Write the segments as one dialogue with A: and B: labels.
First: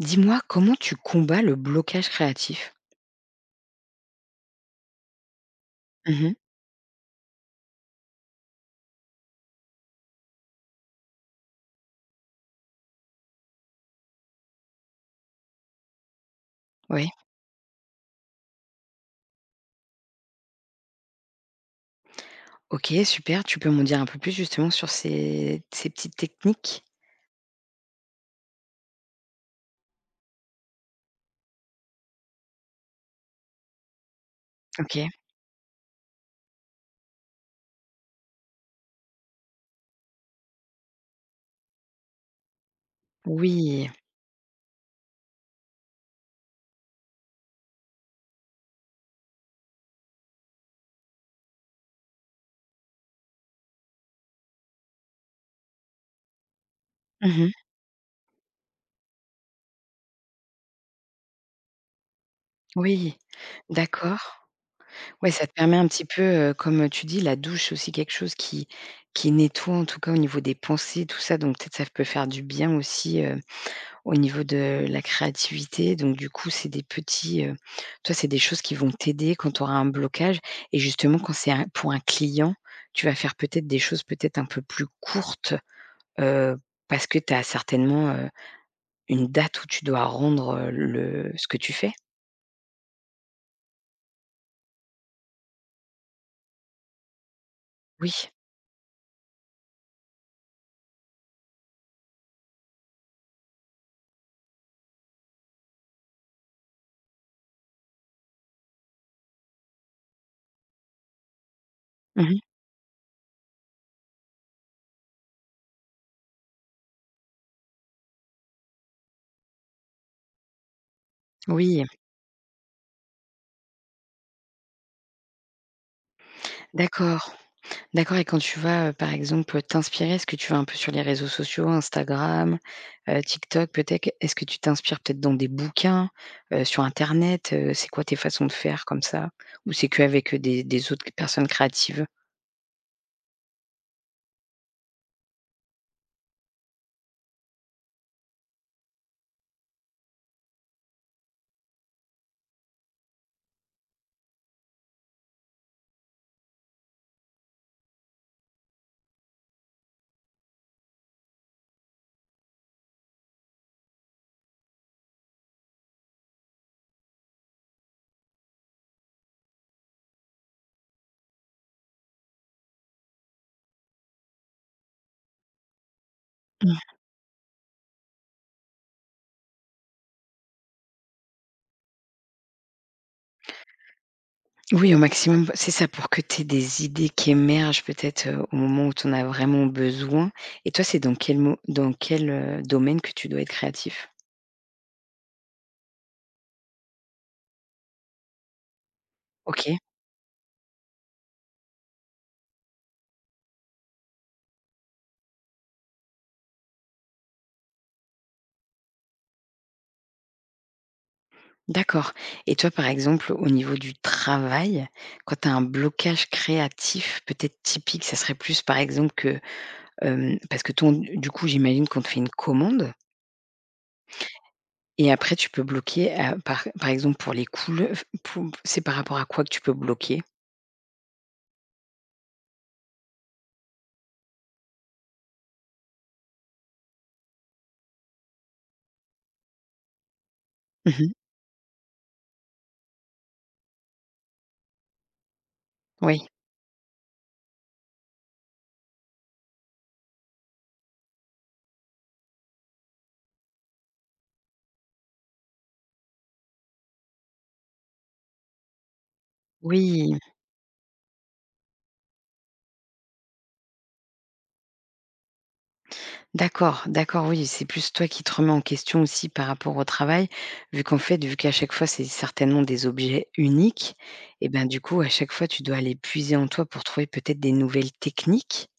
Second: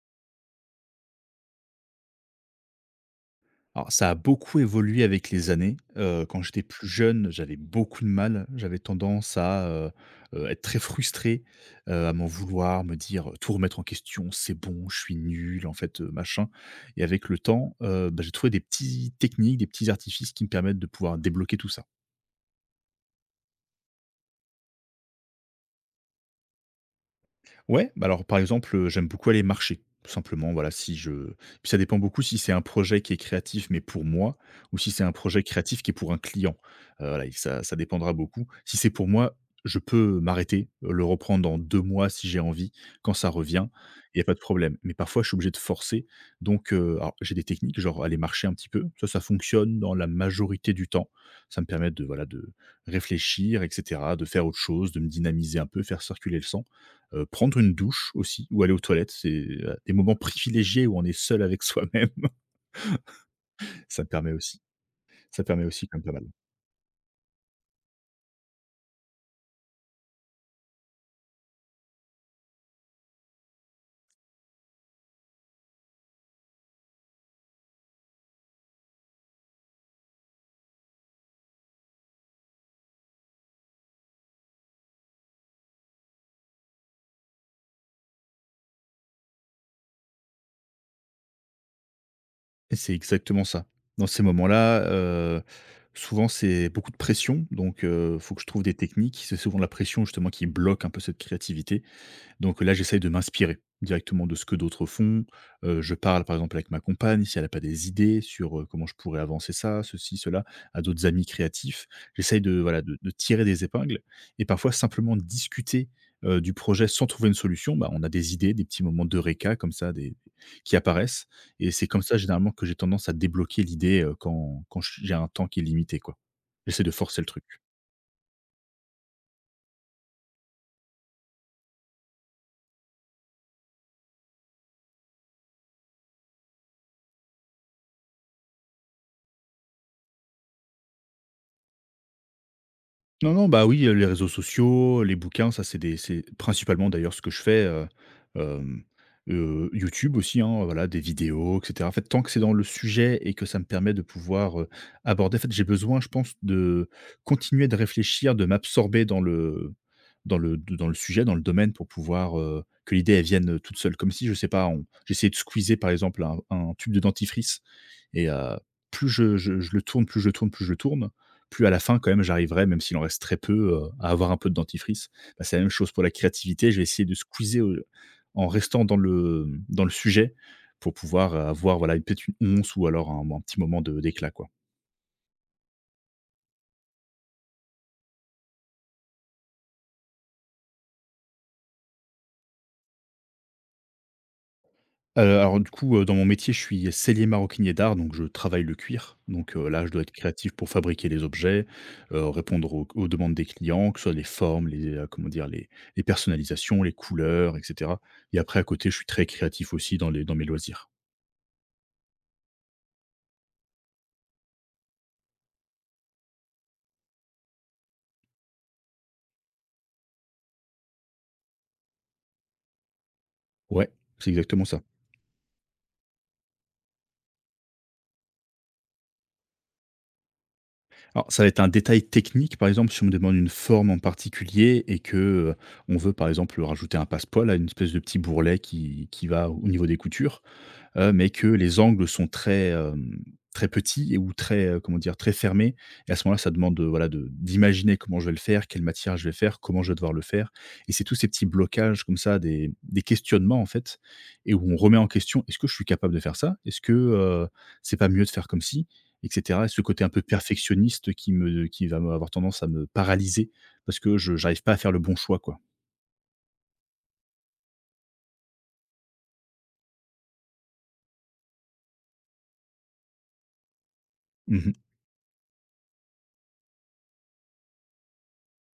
A: Dis-moi, comment tu combats le blocage créatif?
B: Alors ça a beaucoup évolué avec les années.
A: Mmh
B: Heu,
A: mh.
B: quand j'étais plus jeune, j'avais beaucoup de mal. J'avais tendance à, être très frustré, à m'en vouloir, me dire, tout remettre en question: «C'est bon, je suis nul, en fait, machin» et
A: Ouais,
B: avec le temps, bah, j'ai trouvé des petits techniques, des petits artifices qui me permettent de pouvoir débloquer tout ça.
A: OK, super. Tu peux m'en dire un peu plus justement sur ces petites techniques?
B: Ouais, bah, alors par exemple, j'aime beaucoup aller marcher, tout simplement, voilà, si je puis ça dépend beaucoup si c'est un projet qui est créatif, mais pour moi, ou si c'est
A: OK.
B: un projet créatif qui est pour un client. Voilà et ça dépendra beaucoup. Si c'est pour moi, je peux m'arrêter, le reprendre dans 2 mois si j'ai envie, quand ça revient,
A: Oui.
B: il y a pas de problème. Mais parfois, je suis obligé de forcer, donc alors j'ai des techniques, genre aller marcher un petit peu, ça fonctionne dans la majorité du temps. Ça me permet de, voilà, de réfléchir et cetera, de faire autre chose, de me dynamiser un peu, faire circuler le sang. Heu,
A: Mmh.
B: prendre une douche aussi ou aller aux toilettes, c'est, des moments privilégiés où on est seul avec soi-même.
A: Oui.
B: Ça permet
A: D'accord.
B: aussi
A: Ouais,
B: ça
A: ça te
B: permet
A: permet
B: aussi
A: un
B: quand
A: petit
B: même pas
A: peu,
B: mal.
A: comme, tu dis, la douche, c'est aussi quelque chose qui nettoie, en tout cas, au niveau des pensées, tout ça, donc peut-être ça peut faire du bien aussi, au niveau de la créativité. Donc du coup, c'est des petits, toi, c'est des choses qui vont t'aider quand tu auras un blocage, et justement quand c'est un pour un client, tu vas faire peut-être des choses peut-être un peu plus courtes, heu, parce que tu as certainement, une date où tu dois rendre, le ce que tu fais?
B: Et c'est exactement ça. Dans ces moments-là, souvent c'est beaucoup de pression donc
A: Oui.
B: faut que je trouve des techniques. C'est souvent la pression justement qui bloque un peu cette créativité. Donc là, j'essaye de m'inspirer directement de ce que d'autres font. Je parle, par exemple, avec ma compagne, si elle a pas des idées sur, comment je pourrais avancer ça, ceci, cela, à d'autres amis créatifs. J'essaye
A: Mmh.
B: de, voilà, de tirer des épingles et parfois simplement discuter, du projet sans trouver une solution, bah, on a des idées, des petits moments d'eureka comme ça, des qui apparaissent et
A: Oui,
B: c'est comme ça généralement que j'ai tendance à débloquer l'idée, quand j'ai un temps qui est limité, quoi. J'essaie de forcer le
A: d'accord.
B: truc.
A: D'accord, et quand tu vas, par exemple, t'inspirer, est-ce que tu vas un peu sur les réseaux sociaux, Instagram, TikTok peut-être? Est-ce que tu t'inspires peut-être dans des bouquins, sur internet, C'est quoi tes façons de faire comme ça? Ou c'est qu'avec, des autres personnes créatives?
B: Non, non, bah, oui, les réseaux sociaux, les bouquins, ça, c'est principalement d'ailleurs ce que je fais, hem, YouTube aussi, hein, voilà, des vidéos et cetera. En fait, tant que c'est dans le sujet et que ça me permet de pouvoir, aborder en fait, j'ai besoin, je pense, de continuer de réfléchir, de m'absorber dans le sujet, dans le domaine pour pouvoir, que l'idée, elle vienne, toute seule. Comme si, je sais pas, on j'essayais de squeezer, par exemple, un tube de dentifrice et plus je le tourne, plus je le tourne plus à la fin, quand même, j'arriverai, même s'il en reste très peu, à avoir un peu de dentifrice. Bah, c'est la même chose pour la créativité. Je
A: Mmh.
B: vais essayer de squeezer, en restant dans le sujet pour pouvoir avoir, voilà, peut-être une once ou alors un petit moment de d'éclat, quoi.
A: Oui, au maximum, bah, c'est ça, pour que tu aies des idées qui émergent peut-être, au moment où tu en as vraiment besoin. Et toi, c'est dans quel mo dans quel, domaine que tu dois être créatif?
B: Alors du coup, dans mon métier, je suis sellier maroquinier d'art, donc je travaille le cuir. Donc
A: OK.
B: là, je dois être créatif pour fabriquer les objets, répondre aux demandes des clients, que ce soit les formes, les, comment dire? Les personnalisations, les couleurs et cetera et après à côté, je suis très créatif aussi dans mes loisirs.
A: D'accord. Et toi, par exemple, au niveau du travail, quand tu as un blocage créatif peut-être typique, ça serait plus par exemple que parce que ton du coup, j'imagine qu'on te fait une commande
B: Ouais, c'est exactement ça.
A: et après tu peux bloquer à par exemple pour les couleu f, c'est par rapport à quoi que tu peux bloquer?
B: Alors, ça va être un détail technique, par exemple, si on me demande une forme en particulier et que, on veut, par exemple, rajouter un passepoil à une espèce de petit bourrelet qui va au niveau des coutures. heu,
A: Mmh.
B: mais que les angles sont très, très petits et ou très, comment dire? Très fermés et à
A: Oui.
B: ce moment-là, ça demande, voilà de d'imaginer comment je vais le faire, quelle matière je vais faire, comment je vais devoir le faire et c'est tous ces petits blocages comme ça, des questionnements en fait et où on remet en question: «Est-ce que je suis capable de faire ça? Est-ce que, c'est pas mieux de faire comme si, et cetera et ce côté un
A: Oui.
B: peu perfectionniste qui va avoir tendance à me paralyser parce que je n'arrive pas à faire le bon choix, quoi.
A: D'accord, d'accord, oui, c'est plus toi qui te remets en question aussi par rapport au travail, vu qu'en fait, vu qu'à chaque fois, c'est certainement des objets uniques, et ben
B: Mmh.
A: du coup, à chaque fois, tu dois aller puiser en toi pour trouver peut-être des nouvelles techniques.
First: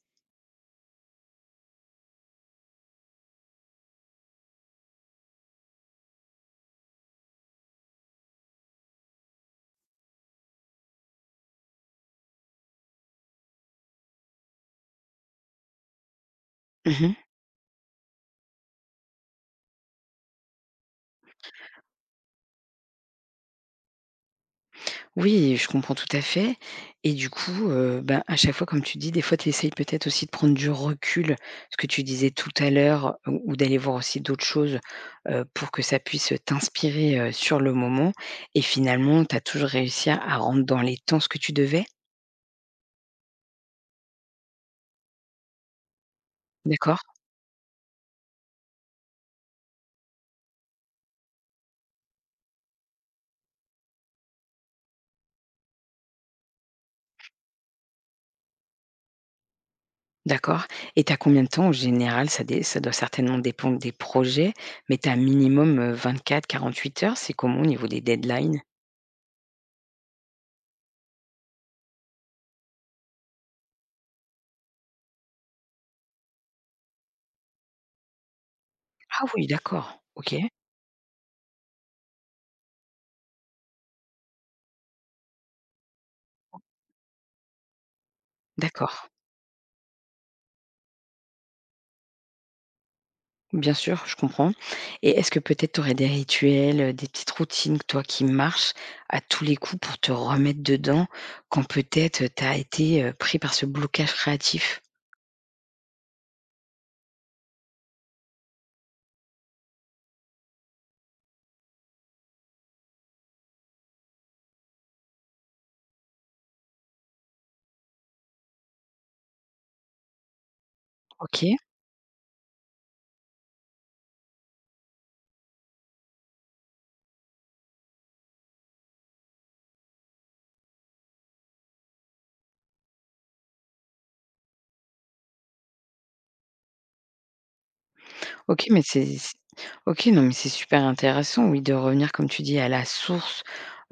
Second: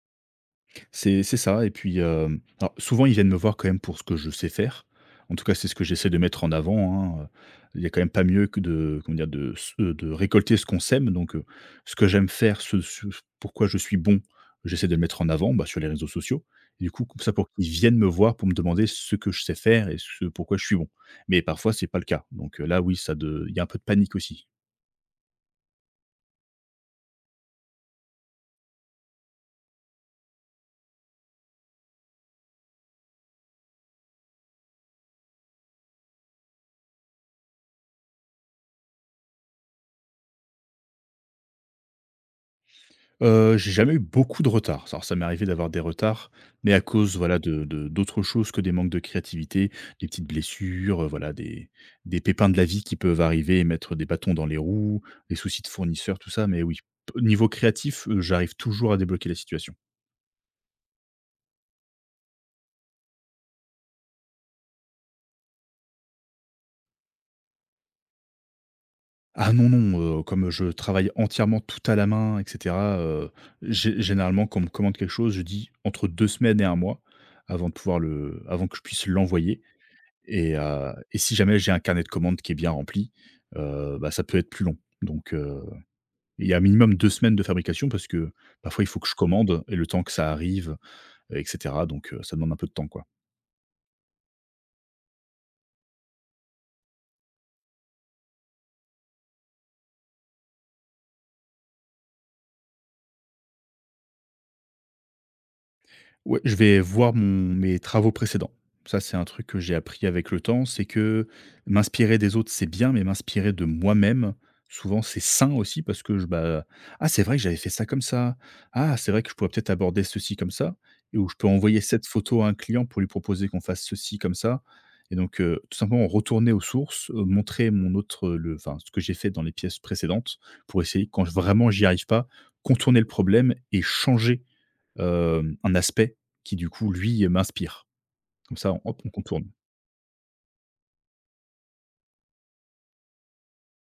B: C'est ça et puis, alors souvent ils viennent me voir quand même pour ce que je sais faire. En tout cas, c'est ce que j'essaie de mettre en avant, hein, il y a quand même pas mieux que de comment dire? De récolter ce qu'on sème donc, ce que j'aime faire, ce pourquoi je suis bon, j'essaie de le mettre en avant, bah, sur les réseaux sociaux et du coup
A: Mmh.
B: comme ça pour qu'ils viennent me voir pour me demander ce que je sais faire et ce pourquoi je suis bon. Mais parfois c'est pas le cas donc, là oui ça de il y a un peu de panique aussi.
A: Oui, je comprends tout à fait. Et du coup, ben, à chaque fois, comme tu dis, des fois, tu essayes peut-être aussi de prendre du recul, ce que tu disais tout à l'heure, ou d'aller voir aussi d'autres choses, pour que ça puisse t'inspirer, sur le moment. Et finalement, tu as toujours réussi à rentrer dans les temps ce que tu devais?
B: J'ai jamais eu beaucoup de retard. Alors ça m'est arrivé d'avoir des retards, mais à
A: D'accord,
B: cause, voilà, de d'autres choses que des manques de créativité, des petites blessures, voilà, des pépins de la vie qui peuvent arriver et mettre des bâtons dans les roues, des soucis de fournisseurs, tout ça, mais oui, p niveau créatif, j'arrive toujours à débloquer la situation.
A: d'accord, et tu as combien de temps en général? Ça dé ça doit certainement dépendre des projets, mais tu as minimum, 24-48 heures? C'est comment au niveau des deadlines?
B: Ah non, non, comme je travaille entièrement tout à la main et cetera, gé généralement quand on me commande quelque chose, je dis entre 2 semaines et 1 mois avant de pouvoir le avant que je puisse
A: Ah oui,
B: l'envoyer.
A: d'accord, OK,
B: Et si jamais j'ai un carnet de commandes qui est bien rempli, bah, ça peut être plus long. Donc il y a un minimum 2 semaines de fabrication parce que, parfois, il faut que
A: d'accord.
B: je commande et le temps que ça arrive et cetera, donc ça demande un peu de temps, quoi.
A: Bien sûr, je comprends. Et est-ce que peut-être tu aurais des rituels, des petites routines, toi, qui marchent à tous les coups pour te remettre dedans quand peut-être, tu as été, pris par ce blocage créatif?
B: Ouais, je vais voir mon mes travaux précédents. Ça, c'est un truc que j'ai appris avec le temps, c'est que m'inspirer des autres, c'est bien, mais m'inspirer de moi-même, souvent, c'est sain aussi parce que je bah, «Ah, c'est vrai que j'avais fait ça comme ça. Ah, c'est vrai que je pourrais peut-être aborder ceci comme ça» et où je peux
A: OK.
B: envoyer cette photo à un client pour lui proposer qu'on fasse ceci comme ça et donc tout simplement retourner aux sources, montrer mon autre, le enfin, ce que j'ai fait dans les pièces précédentes pour essayer, quand j vraiment j'y arrive pas, contourner le problème et changer. Un aspect qui du coup lui m'inspire. Comme
A: OK,
B: ça,
A: mais
B: hop,
A: c'est
B: on
A: c
B: contourne.
A: OK, non, mais c'est super intéressant, oui, de revenir, comme tu dis, à la source,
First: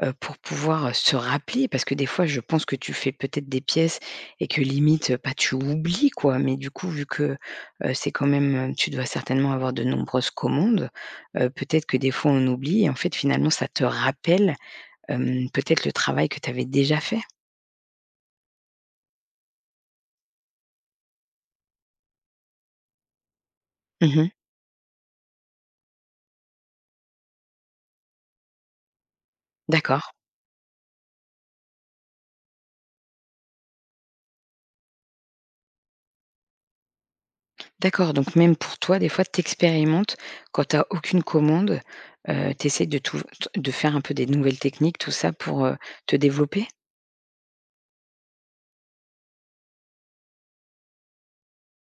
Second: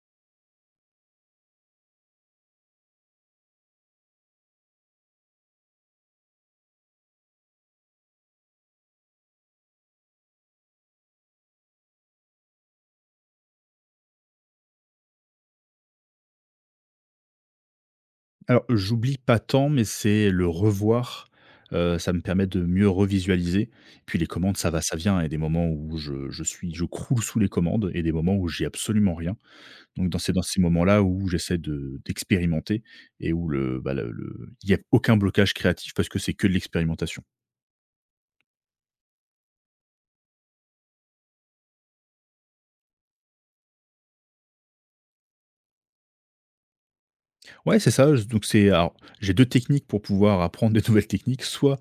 A: pour pouvoir, se rappeler. Parce que des fois, je pense que tu fais peut-être des pièces et que limite, bah, tu oublies, quoi. Mais du coup, vu que, c'est quand même, tu dois certainement avoir de nombreuses commandes, peut-être que des fois on oublie et en fait, finalement, ça te rappelle, peut-être le travail que tu avais déjà fait?
B: Alors j'oublie pas tant, mais c'est le revoir, ça me permet de mieux revisualiser. Puis les
A: Mmh.
B: commandes, ça va, ça vient. Il y a des moments où je croule sous les commandes et des moments où j'ai absolument rien. Donc
A: D'accord.
B: dans ces moments-là où j'essaie de d'expérimenter et où bah, le il y a aucun blocage créatif parce que c'est que de l'expérimentation.
A: D'accord, donc même pour toi, des fois, tu expérimentes quand t'as aucune commande, tu de tout de faire un peu des nouvelles techniques, tout ça pour, te développer?
B: Ouais, c'est ça. Je donc c'est alors, j'ai 2 techniques pour pouvoir apprendre des nouvelles techniques. Soit,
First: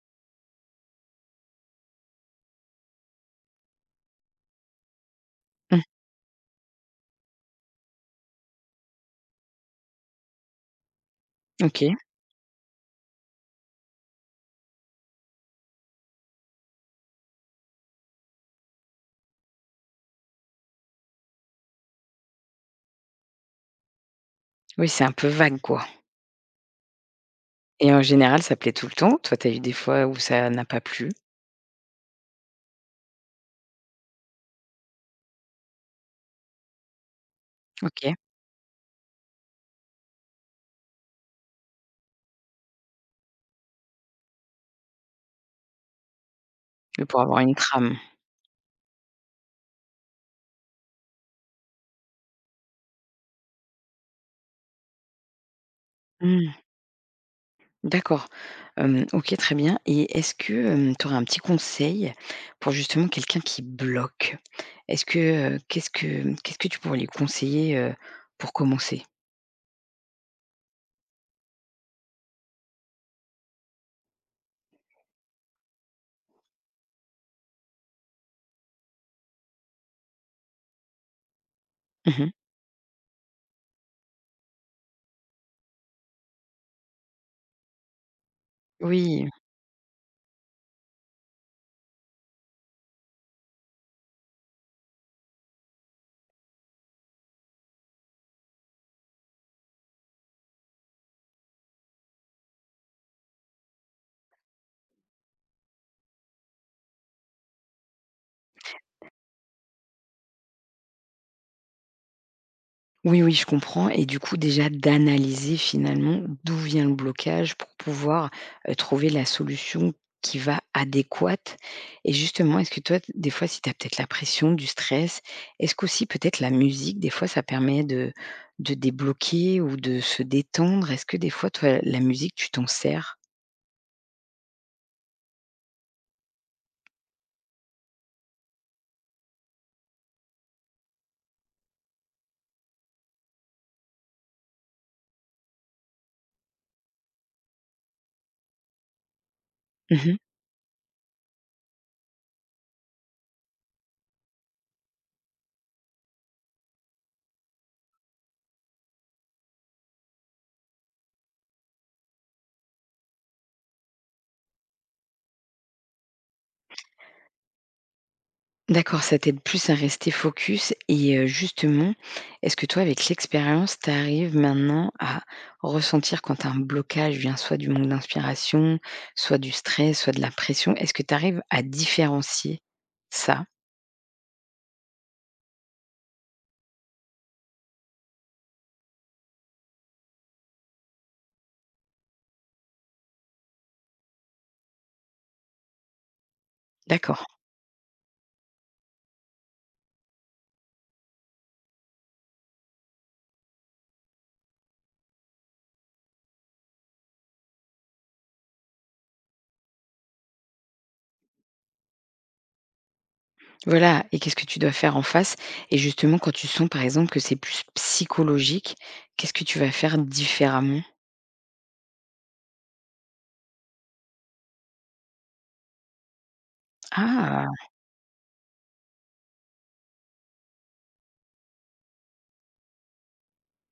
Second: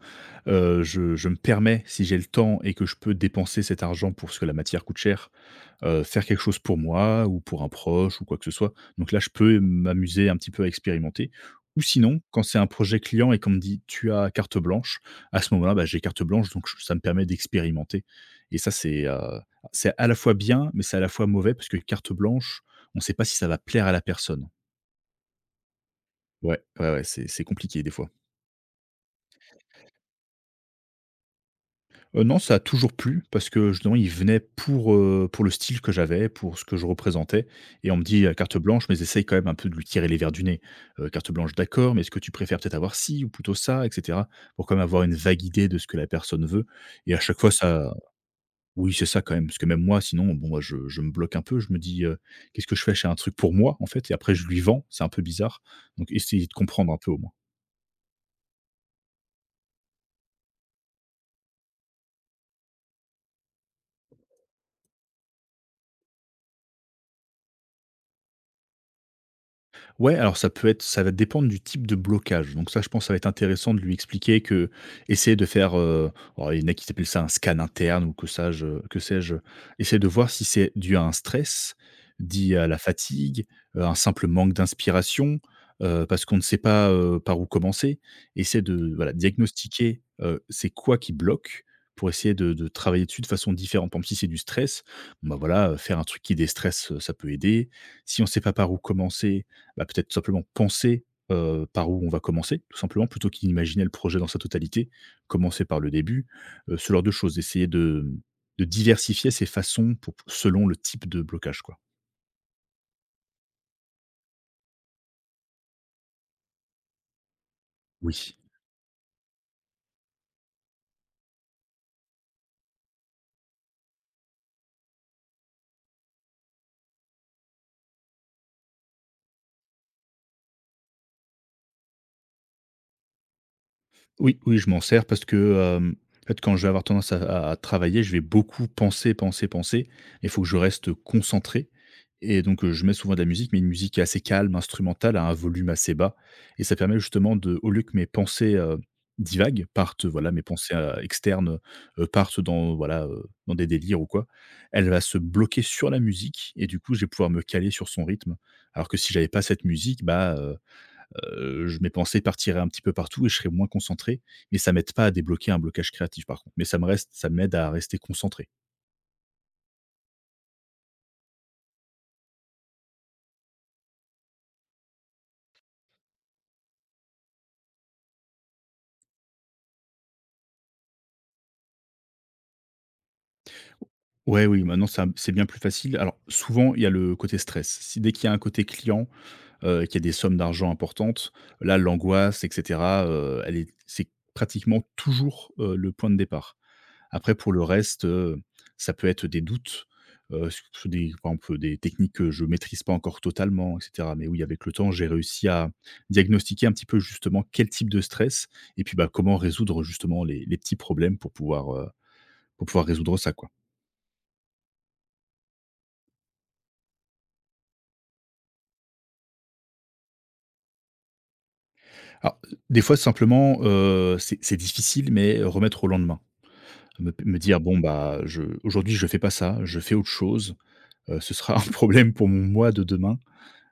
B: je me permets, si j'ai le temps et que je peux dépenser cet argent pour ce que la matière coûte cher,
A: Mmh,
B: faire quelque chose pour moi ou pour un proche ou quoi que ce soit. Donc là, je peux m'amuser un petit peu à expérimenter. Ou
A: OK.
B: sinon, quand c'est un projet client et qu'on me dit: «Tu as carte blanche», à ce moment-là, bah, j'ai carte blanche, donc j ça me permet d'expérimenter. Et ça, c'est à la fois bien, mais c'est à la fois mauvais parce que carte blanche, on ne sait pas si ça va plaire à la personne.
A: Oui, c'est un peu vague, quoi.
B: Ouais, ouais, ouais, c'est compliqué des
A: Et en
B: fois.
A: général, ça plaît tout le temps? Toi, t'as eu des fois où ça n'a pas plu?
B: Non, ça a toujours plu parce que justement, ils venaient pour le style que j'avais, pour ce que je représentais et on me
A: OK,
B: dit: «Carte blanche» mais j'essaye quand même un peu de lui tirer les verres du nez. «Carte blanche, d'accord, mais est-ce que tu préfères peut-être avoir ci ou plutôt ça?» et cetera, pour quand même avoir une vague idée de ce que la personne veut
A: mais
B: et à
A: pour
B: chaque
A: avoir
B: fois
A: une
B: ça
A: trame.
B: oui, c'est ça quand même, parce que même moi sinon, bon, moi, je me bloque un peu. Je me dis, «Qu'est-ce que je fais? Je fais un truc pour moi en fait et après je lui vends». C'est un peu bizarre donc essayer de
A: Mmh,
B: comprendre un peu au moins.
A: d'accord. OK, très bien, et est-ce que tu aurais un petit conseil pour justement quelqu'un qui bloque? Est-ce que, qu'est-ce que tu pourrais lui conseiller, pour commencer?
B: Ouais, alors ça peut être ça va dépendre du type de blocage. Donc ça, je pense, ça va être intéressant de lui expliquer que essayer de faire, alors il y en a qui s'appellent ça un scan interne ou que sage que sais-je, essayer de voir si c'est dû à un stress,
A: Mmh.
B: dû à la fatigue, un simple manque d'inspiration, parce qu'on ne sait pas, par où commencer. Essayer de, voilà,
A: Oui.
B: diagnostiquer, c'est quoi qui bloque pour essayer de travailler dessus de façon différente. Par exemple, si c'est du stress, bah, voilà, faire un truc qui déstresse, ça peut aider. Si on ne sait pas par où commencer, bah, peut-être tout simplement penser par où on va commencer, tout simplement, plutôt qu'imaginer le projet dans sa totalité, commencer par le début, ce genre de choses, essayer de diversifier ses façons pour, selon le type de blocage. Quoi.
A: Oui, oui, je comprends, et du coup déjà d'analyser finalement d'où vient le blocage pour pouvoir,
B: Oui,
A: trouver la solution qui va adéquate. Et justement, est-ce que toi, t des fois, si tu as peut-être la pression, du stress, est-ce qu'aussi peut-être la musique, des fois, ça permet de débloquer ou de se détendre? Est-ce que des fois, toi, la musique, tu t'en sers?
B: oui, oui, je m'en sers parce que, en fait, quand je vais avoir tendance à travailler, je vais beaucoup penser, penser, penser. Il faut que je reste concentré et donc je mets souvent de la musique, mais une musique assez calme, instrumentale, à un volume assez bas, et ça permet justement de, au lieu que mes pensées, divaguent, partent, voilà, mes pensées, externes, partent dans, voilà, dans des délires ou quoi, elle va se bloquer sur la musique et du coup, je vais pouvoir me caler sur son rythme. Alors que si j'avais pas cette musique, bah je mes pensées partiraient un petit peu partout et je serais moins concentré, mais ça m'aide pas à débloquer un blocage créatif par contre, mais ça m'aide à rester concentré.
A: D'accord, ça t'aide plus à rester focus. Et justement, est-ce que toi, avec l'expérience, tu arrives maintenant à ressentir quand un blocage vient soit du manque d'inspiration, soit du stress, soit de la pression? Est-ce que tu arrives à différencier ça?
B: Ouais, oui, maintenant ça c'est bien plus facile. Alors souvent, il y a le côté stress. Si dès qu'il y a un côté client, qu'il y a des sommes d'argent importantes, là l'angoisse et cetera, elle est c'est pratiquement toujours, le point de départ.
A: D'accord.
B: Après pour le reste, ça peut être des doutes, sur sur des par exemple des techniques que je maîtrise pas encore totalement et cetera. Mais oui, avec le temps, j'ai réussi à diagnostiquer un petit peu justement quel type de stress et puis, bah, comment résoudre justement les petits problèmes pour pouvoir résoudre ça, quoi.
A: Voilà, et qu'est-ce que tu dois faire en face? Et justement, quand tu sens, par exemple, que c'est plus psychologique, qu'est-ce que tu vas faire différemment?
B: Alors, des fois simplement, c'est difficile mais remettre au lendemain. Me
A: Ah!
B: dire: «Bon, bah, je aujourd'hui je fais pas ça, je fais autre chose, ce sera un problème pour mon moi de demain.»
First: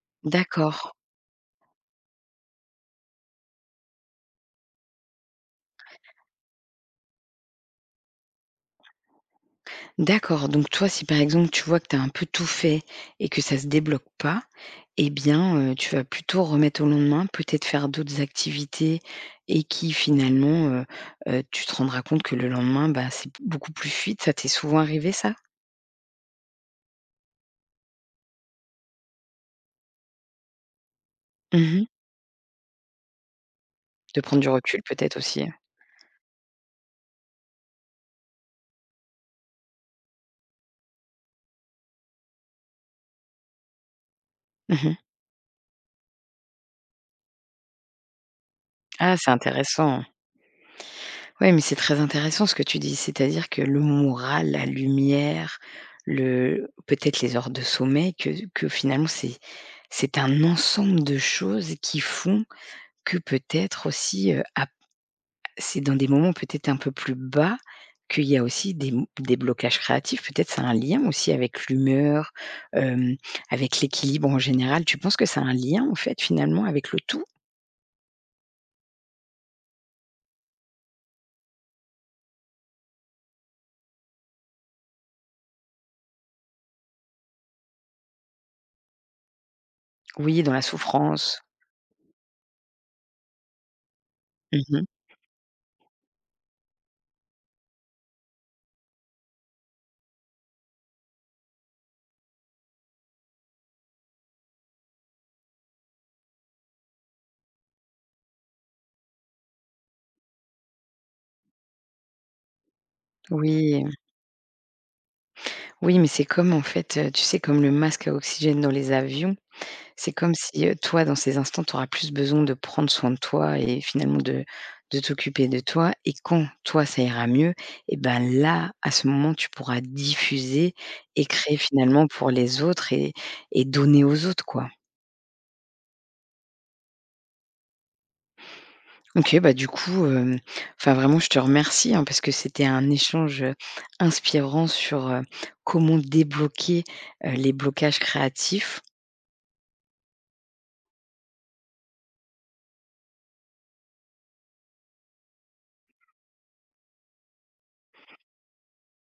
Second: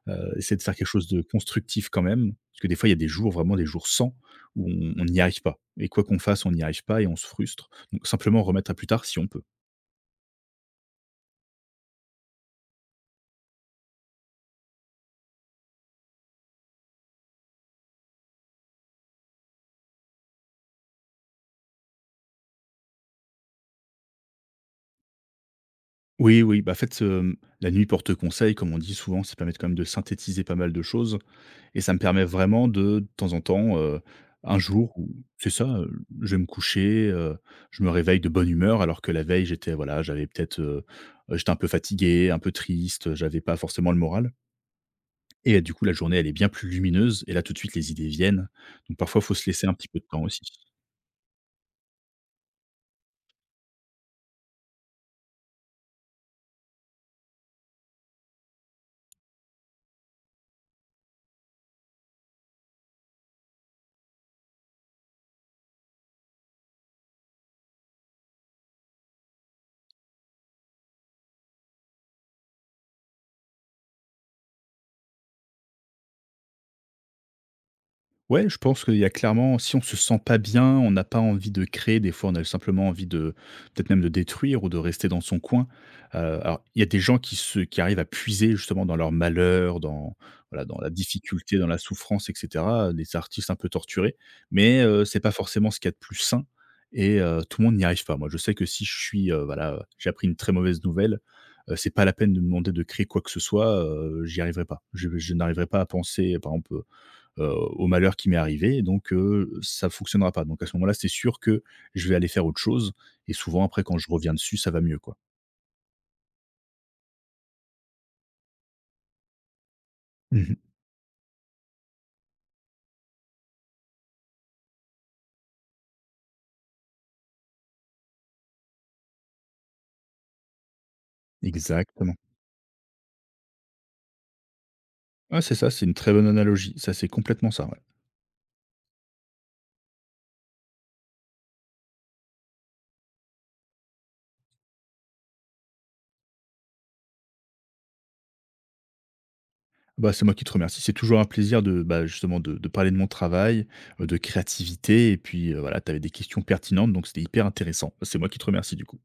B: Essayer de faire quelque
A: D'accord.
B: chose de constructif quand même, parce que des fois, il y a des jours, vraiment des jours sans, où on n'y arrive pas et quoi qu'on fasse, on n'y arrive pas et on se frustre. Donc simplement remettre à plus tard si on peut.
A: D'accord, donc toi, si par exemple tu vois que tu as un peu tout fait et que ça se débloque pas, eh bien, tu vas plutôt remettre au lendemain, peut-être faire d'autres activités, et qui finalement, tu te rendras compte que le lendemain, bah, c'est beaucoup plus fluide. Ça t'est souvent arrivé ça?
B: Oui, oui, bah, en fait, la nuit porte conseil, comme on dit souvent, ça permet quand même de synthétiser pas mal de choses et
A: Mmh.
B: ça me permet vraiment de temps en temps,
A: De prendre du
B: un
A: recul
B: jour où
A: peut-être aussi?
B: c'est ça, je vais me coucher, je me réveille de bonne humeur alors que la veille, j'étais, voilà, j'avais peut-être, j'étais un peu fatigué, un peu triste, j'avais pas forcément le moral.
A: Mmh.
B: Et du coup, la journée, elle est bien plus lumineuse et là, tout de suite, les idées viennent. Donc
A: Ah,
B: parfois, il
A: c'est
B: faut se laisser un petit peu
A: intéressant.
B: de temps aussi.
A: Ouais, mais c'est très intéressant ce que tu dis. C'est-à-dire que le moral, la lumière, le peut-être les heures de sommeil, que finalement c'est un ensemble de choses qui font que peut-être aussi, ap c'est dans des moments peut-être un peu plus bas qu'il y a aussi des m des blocages créatifs. Peut-être c'est un lien aussi avec l'humeur, hem, avec l'équilibre en général. Tu penses que c'est un lien en fait finalement avec le tout?
B: Ouais, je pense qu'il y a clairement, si on se sent pas bien, on n'a pas envie de créer, des fois, on a simplement envie de peut-être même de détruire ou de rester dans son coin. Alors il y a des gens qui arrivent à puiser justement dans leur malheur, dans,
A: Oui, dans la
B: voilà, dans la
A: souffrance.
B: difficulté, dans la souffrance et cetera, des artistes un peu torturés, mais
A: Mmh.
B: c'est pas forcément ce qu'il y a de plus sain et tout le monde n'y arrive pas. Moi, je sais que si je suis, voilà, j'ai appris une très mauvaise nouvelle, c'est pas la peine de me demander de créer quoi que ce soit, j'y arriverai pas. Je n'arriverai pas à penser, par exemple, au malheur qui m'est arrivé. Donc, ça fonctionnera pas. Donc à ce moment-là, c'est sûr que je vais aller faire autre chose et souvent après
A: Oui,
B: quand je reviens dessus, ça va mieux, quoi.
A: oui, mais c'est comme en fait, tu sais, comme le masque à oxygène dans les avions, c'est comme
B: Mmh.
A: si, toi, dans ces instants, tu auras plus besoin de prendre soin de toi et finalement de t'occuper de toi, et quand toi, ça ira mieux, et ben, là, à ce moment, tu pourras diffuser et créer finalement
B: Exactement.
A: pour les autres, et donner aux autres, quoi.
B: Ah c'est ça, c'est une très bonne analogie. Ça, c'est complètement ça, ouais.
A: OK, bah, du coup, enfin, vraiment, je te remercie, hein, parce que c'était un échange, inspirant sur, comment débloquer, les blocages créatifs.
B: Bah, c'est moi qui te remercie. C'est toujours un plaisir de, bah, justement de parler de mon travail, de créativité et puis, voilà, tu avais des questions pertinentes, donc c'était hyper intéressant. C'est moi qui te remercie, du coup.